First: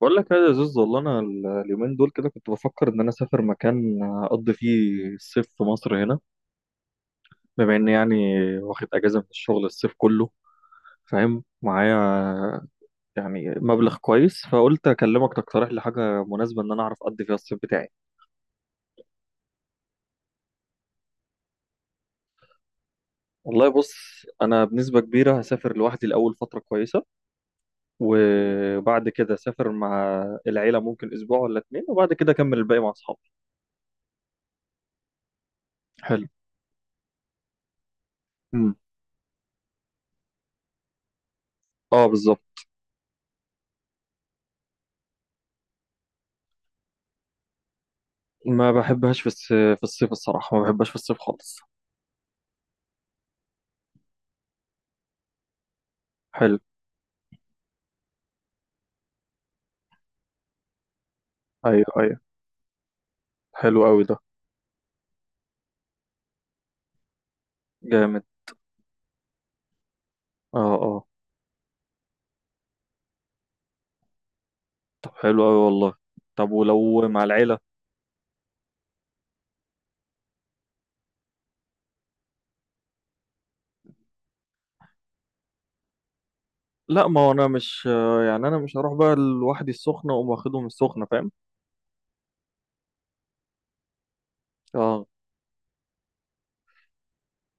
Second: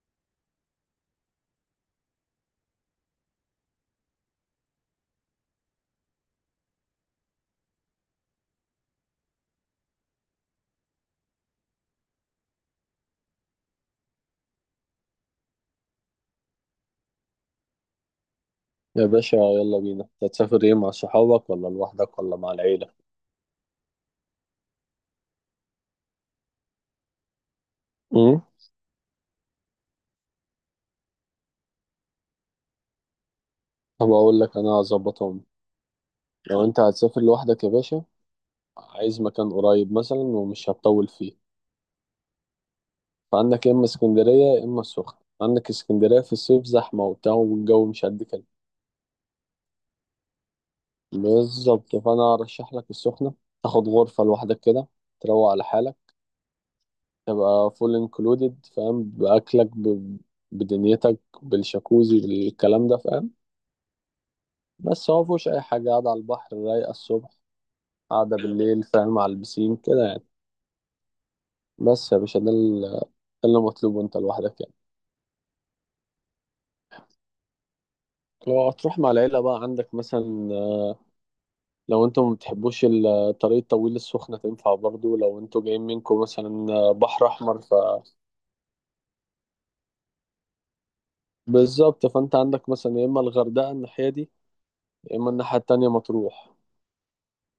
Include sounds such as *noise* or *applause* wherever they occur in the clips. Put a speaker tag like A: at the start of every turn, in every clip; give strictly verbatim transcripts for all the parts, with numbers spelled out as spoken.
A: بقول لك يا زوز، والله انا ال- اليومين دول كده كنت بفكر ان انا اسافر مكان اقضي فيه الصيف في مصر هنا، بما اني يعني واخد اجازه من الشغل الصيف كله. فاهم معايا؟ يعني مبلغ كويس، فقلت اكلمك تقترح لي حاجه مناسبه ان انا اعرف اقضي فيها الصيف بتاعي.
B: يا باشا، يلا بينا. أنت هتسافر ايه، مع صحابك ولا لوحدك ولا مع العيلة؟
A: والله بص، انا بنسبه كبيره هسافر لوحدي الاول فتره كويسه،
B: امم.
A: وبعد كده اسافر مع العيله ممكن اسبوع ولا اتنين، وبعد كده اكمل الباقي مع اصحابي.
B: طب اقول لك انا هظبطهم.
A: حلو.
B: لو انت هتسافر لوحدك يا باشا
A: مم.
B: عايز مكان قريب مثلا ومش هتطول فيه.
A: اه، بالظبط.
B: فعندك يا اما اسكندرية يا اما السخنة. عندك اسكندرية في الصيف زحمة وبتاع والجو مش قد كده.
A: ما بحبهاش في الس- في الصيف، الصراحة ما بحبهاش في الصيف خالص.
B: بالظبط، فانا ارشح لك السخنة. تاخد غرفة لوحدك كده، تروق على حالك،
A: حلو.
B: تبقى فول انكلودed، فاهم؟ باكلك ب... بدنيتك،
A: ايوه
B: بالشاكوزي،
A: ايوه.
B: بالكلام ده، فاهم؟
A: حلو قوي ده.
B: بس هو مفيهوش أي حاجة، قاعدة على البحر رايقة الصبح،
A: جامد.
B: قاعدة بالليل، فاهم، على البسين كده يعني.
A: اه اه.
B: بس يا باشا ده ال- ده اللي مطلوب، وأنت لوحدك يعني.
A: طب حلو أوي والله. طب ولو مع العيلة؟
B: لو هتروح مع العيلة بقى عندك مثلا، لو انتوا ما بتحبوش الطريق الطويل، السخنة تنفع برضو لو انتوا جايين منكم مثلا
A: لا، ما
B: بحر
A: هو أنا
B: أحمر. ف
A: مش آه، يعني أنا مش هروح بقى لوحدي السخنة وأقوم واخدهم السخنة. فاهم؟
B: بالظبط، فأنت عندك مثلا يا إما الغردقة الناحية دي
A: اه.
B: يا إما الناحية التانية مطروح.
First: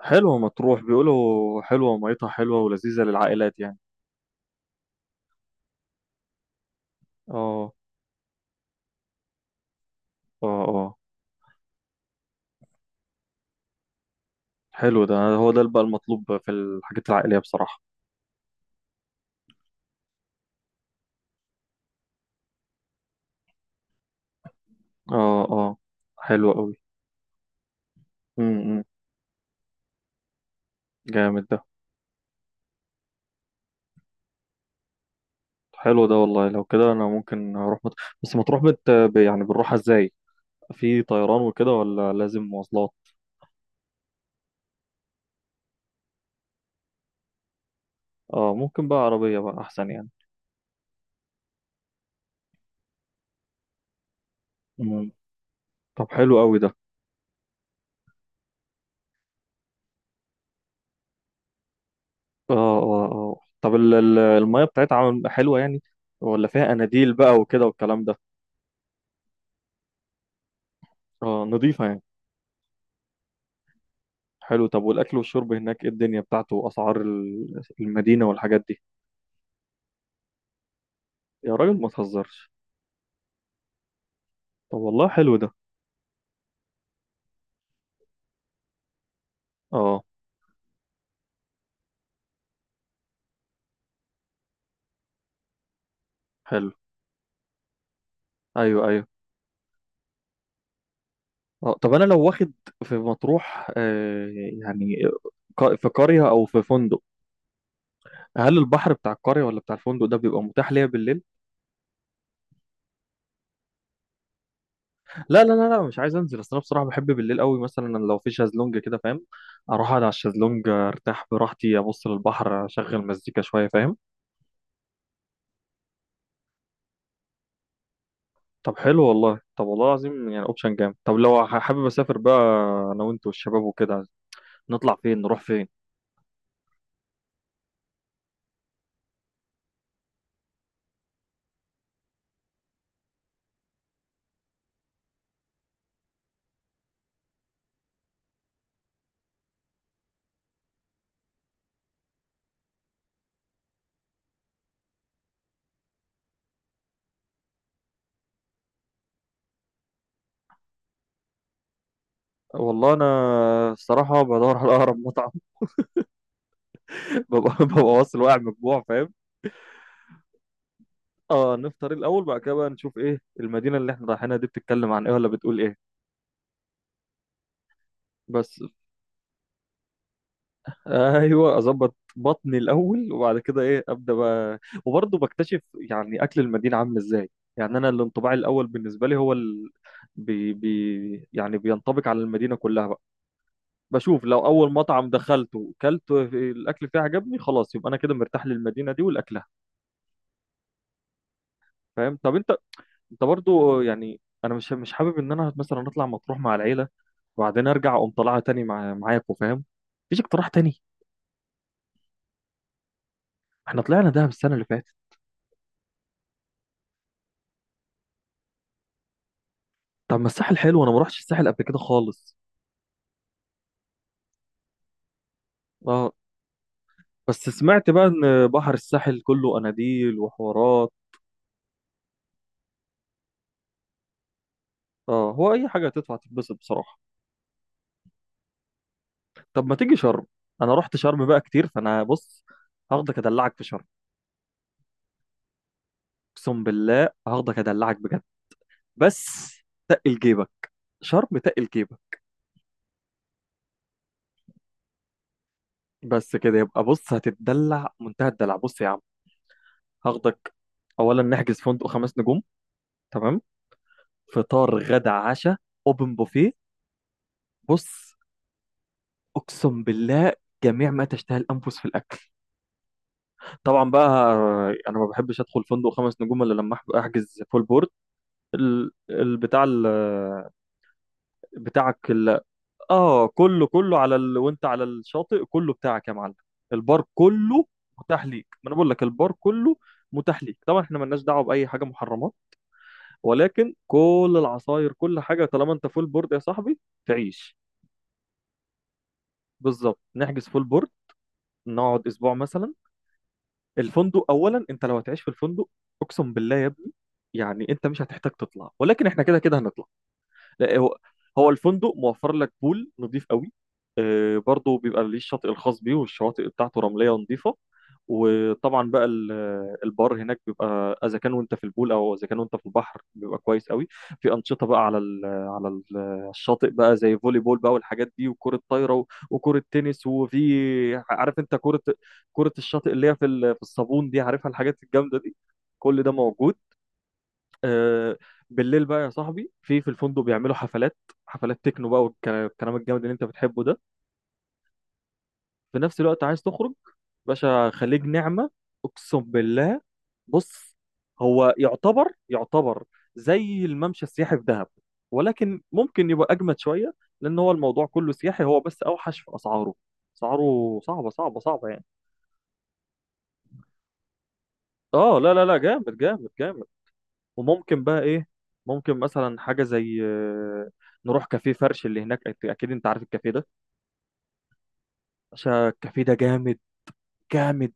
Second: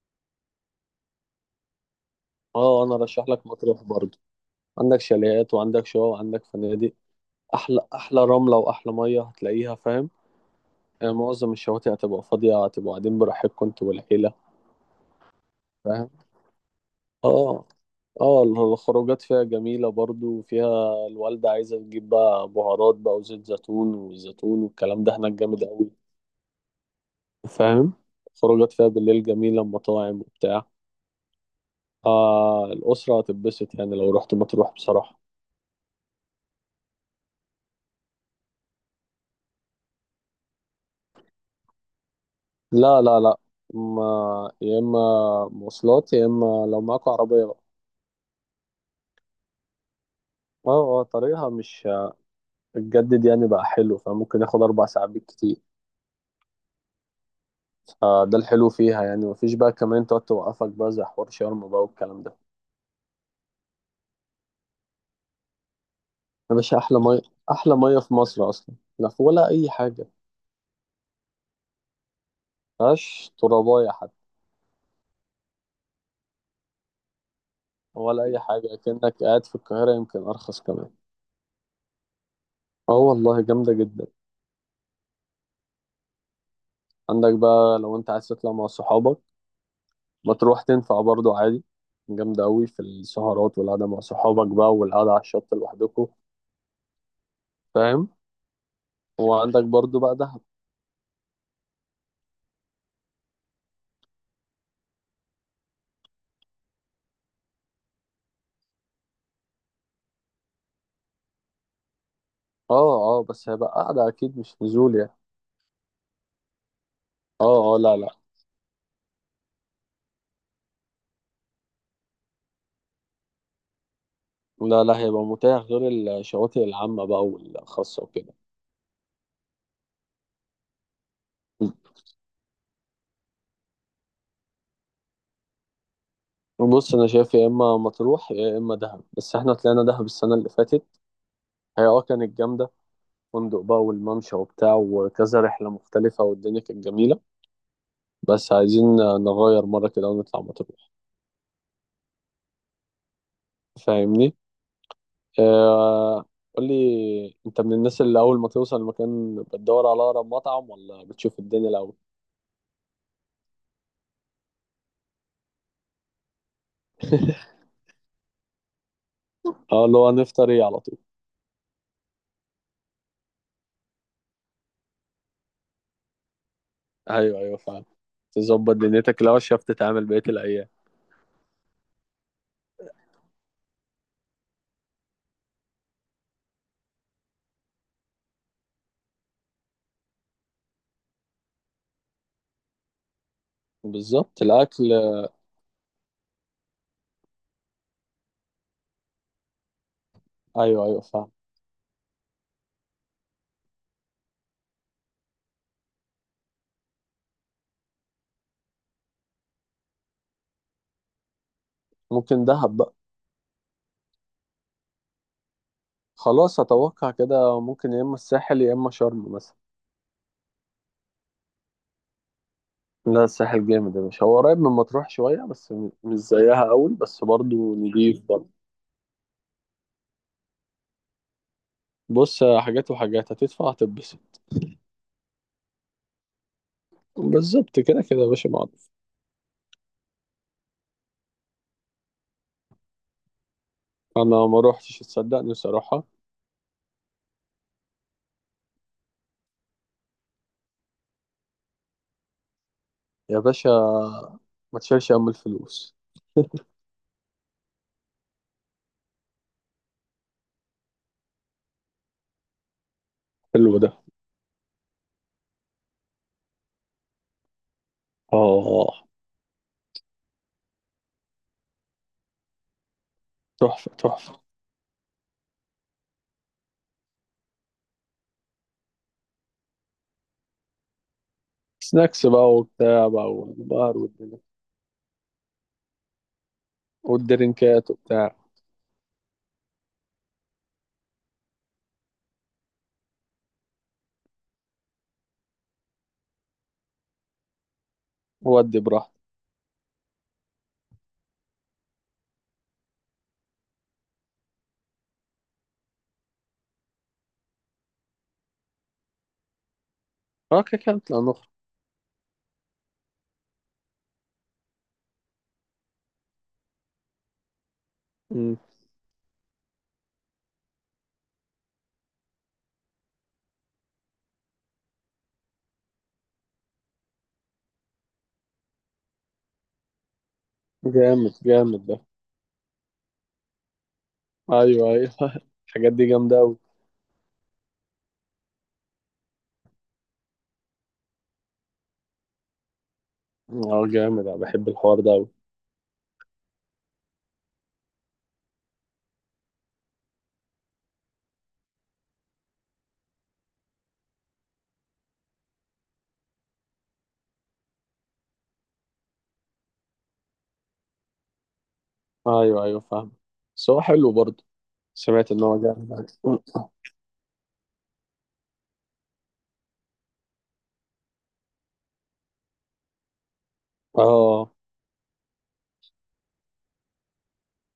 A: حلوة مطروح، بيقولوا حلوة، ميتها حلوة
B: اه، أنا
A: ولذيذة
B: رشح لك
A: للعائلات يعني.
B: مطروح برضو. عندك شاليهات وعندك شقق وعندك فنادق.
A: اه
B: أحلى أحلى رملة وأحلى مية هتلاقيها، فاهم؟
A: اه. اه.
B: آه، معظم الشواطئ هتبقى فاضية، هتبقوا قاعدين براحتكم انتوا والعيلة.
A: حلو ده، هو ده بقى
B: فاهم.
A: المطلوب في الحاجات العائلية
B: اه،
A: بصراحة.
B: اه، الخروجات فيها جميلة برضو، فيها الوالدة عايزة تجيب بقى بهارات بقى وزيت زيتون والزيتون والكلام ده هناك
A: اه
B: جامد
A: اه.
B: أوي.
A: حلو أوي.
B: فاهم. خروجات
A: امم.
B: فيها بالليل جميلة، مطاعم وبتاع.
A: جامد ده.
B: آه، الأسرة هتتبسط يعني لو رحت مطروح بصراحة.
A: حلو ده والله، لو كده انا ممكن اروح مت... بس مطروح بت... ب- يعني بنروحها ازاي؟ في طيران وكده ولا لازم مواصلات؟
B: لا لا لا. ما، يا إما مواصلات يا إما لو معاكوا عربية بقى.
A: اه، ممكن بقى عربية بقى احسن يعني.
B: اه، اه، طريقها مش هتجدد يعني بقى حلو، فممكن ياخد أربع ساعات
A: مم.
B: بالكتير.
A: طب حلو قوي ده.
B: فده الحلو فيها يعني، مفيش بقى كمان تقعد توقفك بقى زي حوار شرم بقى والكلام ده.
A: اه اه اه. طب ال- ال- المية بتاعتها عامل- حلوة يعني؟ ولا
B: يا
A: فيها
B: باشا، أحلى
A: اناديل
B: مية.
A: بقى وكده
B: أحلى مية
A: والكلام
B: في
A: ده؟
B: مصر أصلا، لا في ولا أي حاجة.
A: اه، نضيفة يعني.
B: مفيهاش تراباية حتى.
A: حلو. طب والاكل والشرب هناك، ايه الدنيا بتاعته واسعار ال-
B: ولا
A: المدينة
B: أي
A: والحاجات
B: حاجة،
A: دي؟
B: كأنك قاعد في القاهرة. يمكن أرخص كمان.
A: يا راجل، ما تهزرش!
B: اه، والله جامدة جدا.
A: طب والله حلو ده.
B: عندك بقى لو أنت عايز تطلع مع صحابك،
A: اه،
B: ما تروح تنفع برضه عادي. جامدة أوي في السهرات والقعدة مع صحابك بقى والقعدة على الشط لوحدكوا.
A: حلو.
B: فاهم.
A: ايوه ايوه.
B: وعندك برضه بقى دهب.
A: آه، طب انا لو واخد في مطروح، آه، يعني ق- في قرية او في فندق، هل البحر بتاع القرية ولا بتاع الفندق ده بيبقى متاح ليا بالليل؟
B: اه، اه، بس هيبقى قعدة أكيد مش نزول يعني.
A: لا لا لا لا، مش عايز انزل، اصل انا بصراحة بحب بالليل قوي،
B: اه، اه،
A: مثلا
B: لا لا
A: لو في شازلونج كده. فاهم؟ اروح اقعد على الشازلونج، ارتاح براحتي، ابص للبحر، اشغل مزيكا شوية. فاهم؟
B: لا. لا، هيبقى متاح غير الشواطئ العامة بقى والخاصة وكده.
A: طب حلو والله، طب والله العظيم يعني اوبشن جامد. طب لو ح- حابب اسافر بقى انا وانت والشباب وكده، نطلع فين نروح فين؟
B: بص، انا شايف يا اما مطروح يا اما دهب، بس احنا طلعنا دهب السنة اللي فاتت. هي اه كانت جامدة. فندق بقى والممشى وبتاع وكذا رحلة مختلفة والدنيا كانت جميلة. بس عايزين نغير مرة كده ونطلع مطروح، فاهمني؟ آه. قول لي، انت من الناس اللي اول ما توصل المكان بتدور على اقرب مطعم، ولا بتشوف الدنيا الاول؟
A: والله انا الصراحة بدور على اقرب مطعم. *laughs*
B: *laughs*
A: ببقى ببقى واصل واقع من الجوع. فاهم؟
B: اه، اللي هو نفطر ايه على طول.
A: اه، نفطر الاول، بعد كده بقى نشوف ايه المدينه اللي احنا رايحينها دي، بتتكلم عن ايه ولا بتقول ايه.
B: ايوه، ايوه، فعلا.
A: بس.
B: تظبط دنيتك لو عرفت تتعامل بقية الأيام.
A: ايوه، اظبط بطني الاول، وبعد كده ايه، ابدا بقى وبرضه بكتشف يعني اكل المدينه عامل ازاي. يعني انا الانطباع الاول بالنسبه لي هو ال... بي... بي... يعني بينطبق على المدينه كلها بقى. بشوف
B: بالظبط،
A: لو اول
B: الأكل.
A: مطعم دخلته كلت الاكل فيه عجبني، خلاص، يبقى انا كده مرتاح للمدينه دي ولاكلها.
B: أيوه، أيوه، فعلا.
A: فاهم؟ طب انت انت برضه يعني، انا مش مش حابب ان انا مثلا اطلع مطروح مع العيله، وبعدين ارجع اقوم طالعها تاني مع معاكم. فاهم؟ مفيش اقتراح تاني؟
B: ممكن دهب بقى.
A: احنا طلعنا دهب السنه اللي فاتت.
B: خلاص، أتوقع كده ممكن يا إما الساحل يا إما شرم مثلا.
A: طب ما الساحل حلو، انا ما رحتش الساحل قبل كده خالص.
B: لا، الساحل جامد يا باشا. هو قريب من مطروح شوية بس م-
A: اه.
B: مش زيها أوي، بس
A: بس
B: برضه
A: سمعت بقى
B: نضيف
A: ان
B: برضه.
A: بحر الساحل كله اناديل وحوارات.
B: بص، حاجات وحاجات هتدفع هتتبسط.
A: اه، هو اي حاجه هتدفع تتبسط بصراحه.
B: بالظبط، كده كده يا باشا معروف.
A: طب ما تيجي شرم؟ انا رحت شرم بقى كتير، فانا بص، هاخدك ادلعك في شرم.
B: أنا ما روحتش تصدقني صراحة.
A: اقسم بالله هاخدك ادلعك بجد. بس تقل جيبك، شرم تقل جيبك.
B: يا باشا، ما تشيلش هم الفلوس.
A: بس كده يبقى، بص هتتدلع منتهى الدلع، بص يا عم، هاخدك. اولا نحجز فندق خمس نجوم، تمام،
B: حلو ده.
A: فطار غدا عشاء، اوبن بوفيه، بص،
B: آه.
A: اقسم بالله جميع ما تشتهي الانفس في الاكل.
B: تحفة
A: طبعا بقى،
B: تحفة.
A: انا ما بحبش ادخل فندق خمس نجوم الا لما أحب- احجز فول بورد. ال- البتاع ال- بتاعك
B: سناكس
A: ال-
B: بقى وبتاع
A: اه،
B: بقى
A: كله
B: والبار
A: كله على
B: والدنيا
A: ال... وانت على الشاطئ كله بتاعك يا معلم. البار كله
B: والدرينكات
A: متاح
B: وبتاع.
A: ليك، ما انا بقول لك البار كله متاح ليك طبعا. احنا ملناش دعوه باي حاجه محرمات، ولكن كل العصاير كل حاجه طالما انت فول بورد يا صاحبي، تعيش.
B: ودي براحتك.
A: بالظبط، نحجز فول بورد، نقعد اسبوع مثلا، الفندق اولا، انت لو هتعيش في الفندق اقسم بالله يا ابني، يعني انت مش هتحتاج تطلع، ولكن احنا كده كده هنطلع.
B: اه،
A: لا
B: كده كده
A: هو،
B: نطلع نخرج.
A: هو الفندق موفر لك بول نظيف قوي. آه، برضه بيبقى ليه الشاطئ الخاص بيه والشواطئ بتاعته رملية نظيفة،
B: مم.
A: وطبعا بقى ال- البار هناك بيبقى اذا كان وانت في البول او اذا كان وانت في البحر بيبقى كويس قوي. في انشطه بقى على ال على ال الشاطئ بقى زي فولي بول بقى والحاجات دي، وكره طايره و- وكره تنس، وفي،
B: جامد
A: عارف انت،
B: جامد
A: كره
B: ده.
A: كره الشاطئ اللي هي في ال- في الصابون دي، عارفها الحاجات
B: ايوه، ايوه.
A: الجامده دي.
B: *laughs* الحاجات
A: كل
B: دي
A: ده
B: جامده
A: موجود.
B: قوي.
A: آه. بالليل بقى يا صاحبي، في في الفندق بيعملوا حفلات، حفلات تكنو بقى والكلام الجامد اللي انت بتحبه ده.
B: اه، جامد. انا بحب الحوار ده قوي.
A: في نفس الوقت عايز تخرج؟ باشا، خليج نعمة، اقسم بالله. بص، هو يعتبر يعتبر زي الممشى السياحي في دهب، ولكن ممكن يبقى اجمد شوية، لان هو الموضوع كله سياحي، هو بس اوحش في اسعاره، اسعاره صعبة صعبة صعبة يعني.
B: ايوه، ايوه، فاهم. بس هو حلو برضه.
A: اه،
B: سمعت
A: لا
B: ان
A: لا لا،
B: هو جامد
A: جامد
B: أوي.
A: جامد جامد. وممكن بقى ايه، ممكن مثلا حاجه زي آه، نروح كافيه فرش اللي هناك. أك- اكيد انت عارف الكافيه ده،
B: اه،
A: عشان الكافيه ده جامد، جامد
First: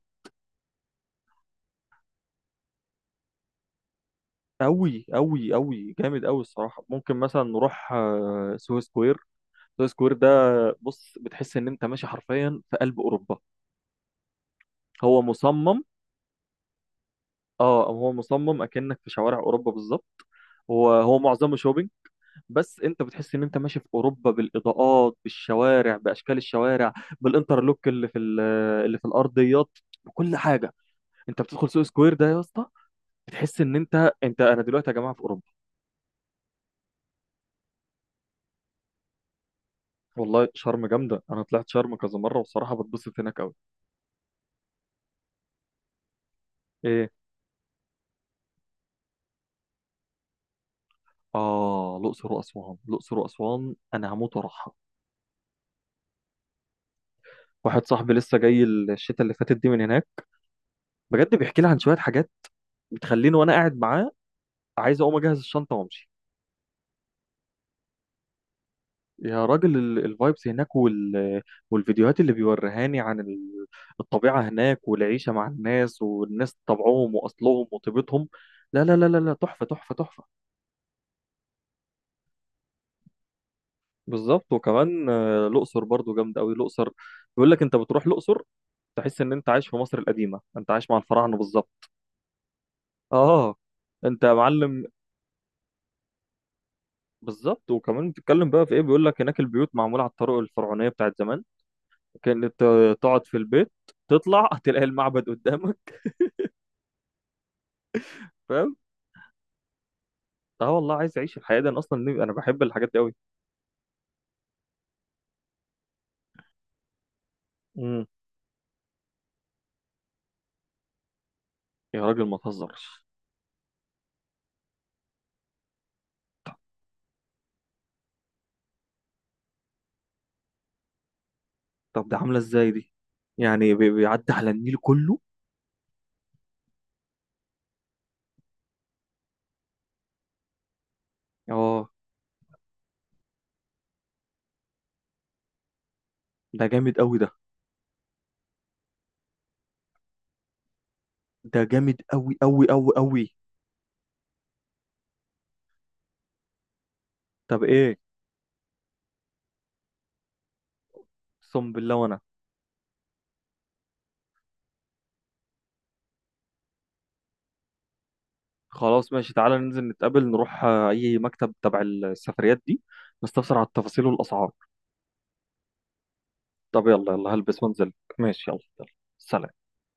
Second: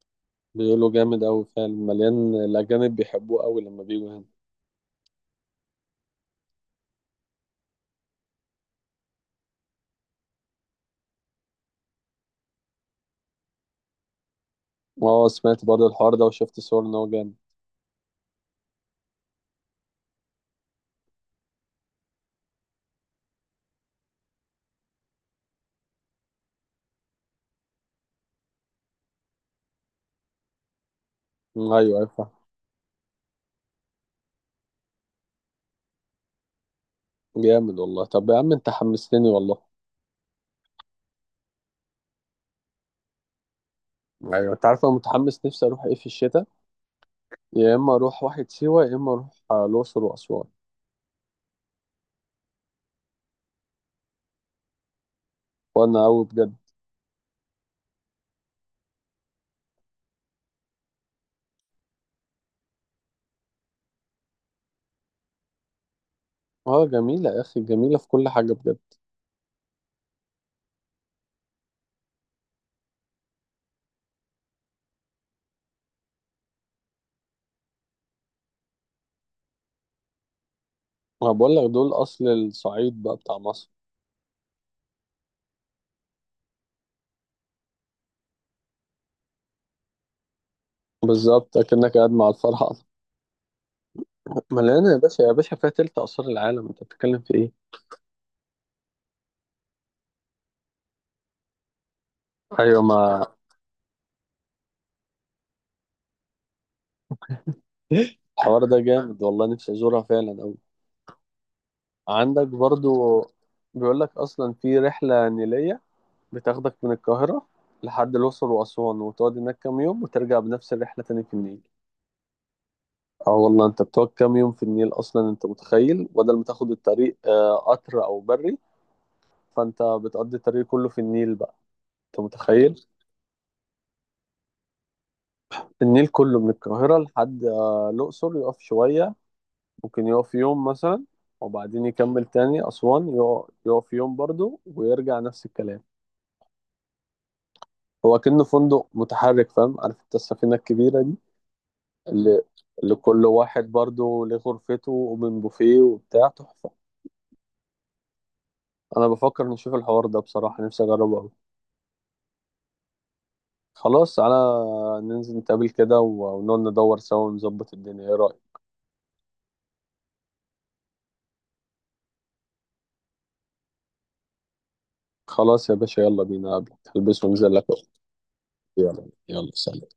B: بيقولوا جامد قوي فعلا. مليان، الاجانب بيحبوه قوي لما بيجوا هنا.
A: قوي قوي قوي، جامد قوي الصراحه. ممكن مثلا نروح آه، سوهو سكوير، سوهو سكوير ده، بص، بتحس ان انت ماشي حرفيا في قلب اوروبا. هو
B: اه، سمعت
A: مصمم،
B: برضه الحوار ده وشفت صور ان هو جامد.
A: اه هو مصمم اكنك في شوارع اوروبا بالظبط. هو، هو معظمه شوبينج، بس انت بتحس ان انت ماشي في اوروبا بالاضاءات، بالشوارع، باشكال الشوارع، بالانترلوك اللي في ال- اللي في الارضيات، بكل حاجه. انت بتدخل
B: ايوه،
A: سوق
B: ايوه،
A: سكوير ده
B: فاهم.
A: يا اسطى، بتحس ان انت، انت انا دلوقتي يا جماعه في اوروبا.
B: جامد والله. طب يا عم انت حمستني والله.
A: والله شرم جامده، انا طلعت شرم كذا مره، والصراحه بتبسط هناك قوي.
B: ايوه، انت عارف انا متحمس نفسي اروح ايه في الشتاء؟
A: ايه؟
B: يا اما اروح واحد سيوه، يا اما اروح آه، الاقصر واسوان.
A: اه، الاقصر واسوان، الاقصر واسوان انا هموت واروحها.
B: وانا قوي بجد.
A: واحد صاحبي لسه جاي الشتاء اللي فاتت دي من هناك، بجد بيحكي لي عن شويه حاجات بتخليني وانا قاعد معاه عايز اقوم اجهز الشنطه وامشي.
B: اه، جميله يا اخي، جميله في كل حاجه بجد.
A: يا راجل، الفايبس هناك وال... والفيديوهات اللي بيوريهاني عن ال- الطبيعة هناك، والعيشة مع الناس، والناس طبعهم وأصلهم وطيبتهم. لا لا لا لا لا، تحفة تحفة تحفة.
B: ما بقول لك دول اصل الصعيد بقى بتاع مصر.
A: بالظبط، وكمان آه، الأقصر برضو جامدة أوي الأقصر. بيقول لك أنت بتروح الأقصر، تحس إن أنت عايش في مصر القديمة، أنت عايش مع الفراعنة
B: بالظبط،
A: بالظبط.
B: اكنك قاعد مع الفراعنه.
A: آه. أنت يا
B: *laughs*
A: معلم.
B: مليانه يا باشا. يا باشا، فيها تلت اثار العالم، انت بتتكلم في ايه؟
A: بالظبط، وكمان بتتكلم بقى في إيه، بيقول لك هناك البيوت معمولة على الطرق الفرعونية بتاعت زمان، كأنك
B: ايوه،
A: ت-
B: ما
A: تقعد في البيت تطلع هتلاقي المعبد قدامك.
B: الحوار
A: فاهم؟
B: ده جامد والله. نفسي ازورها فعلا قوي.
A: اه، والله عايز اعيش الحياه دي، انا اصلا نفسي- انا
B: عندك
A: بحب الحاجات دي قوي.
B: برضو، بيقول لك اصلا في رحله نيليه بتاخدك من القاهرة
A: امم.
B: لحد الأقصر وأسوان، وتقعد هناك كام يوم وترجع بنفس الرحلة تاني في النيل.
A: يا راجل، ما تهزرش!
B: اه، والله انت بتقعد كام يوم في النيل أصلا، انت متخيل؟ بدل ما تاخد الطريق آه، قطر أو بري، فانت بتقضي الطريق كله في النيل بقى.
A: طب ده
B: انت
A: عامله ازاي
B: متخيل.
A: دي؟ يعني بي- بيعدي على النيل كله؟
B: النيل كله من القاهرة لحد آه، الأقصر، يقف شوية، ممكن يقف يوم مثلا، وبعدين
A: اه.
B: يكمل تاني أسوان، يقف يقف يوم برضه ويرجع نفس الكلام.
A: ده جامد قوي ده.
B: هو كأنه فندق متحرك، فاهم؟ عارف انت السفينة الكبيرة دي؟
A: ده جامد قوي
B: ل...
A: قوي قوي
B: لكل
A: قوي.
B: واحد برضو ليه غرفته ومن بوفيه وبتاع، تحفة.
A: طب ايه؟
B: أنا بفكر نشوف الحوار ده بصراحة، نفسي أجربه أوي.
A: اقسم بالله وانا.
B: خلاص تعالى ننزل نتقابل كده و- ونقعد ندور سوا ونظبط الدنيا، إيه رأيك؟
A: خلاص ماشي، تعالى ننزل نتقابل، نروح آه، اي مكتب تبع السفريات دي، نستفسر على التفاصيل والاسعار.
B: خلاص يا باشا، يلا بينا. قبلك
A: طب يلا
B: هلبس
A: يلا،
B: وانزل
A: هلبس
B: لك أهو.
A: وانزل. ماشي يلا يلا.
B: يلا
A: سلام.
B: يلا، سلام.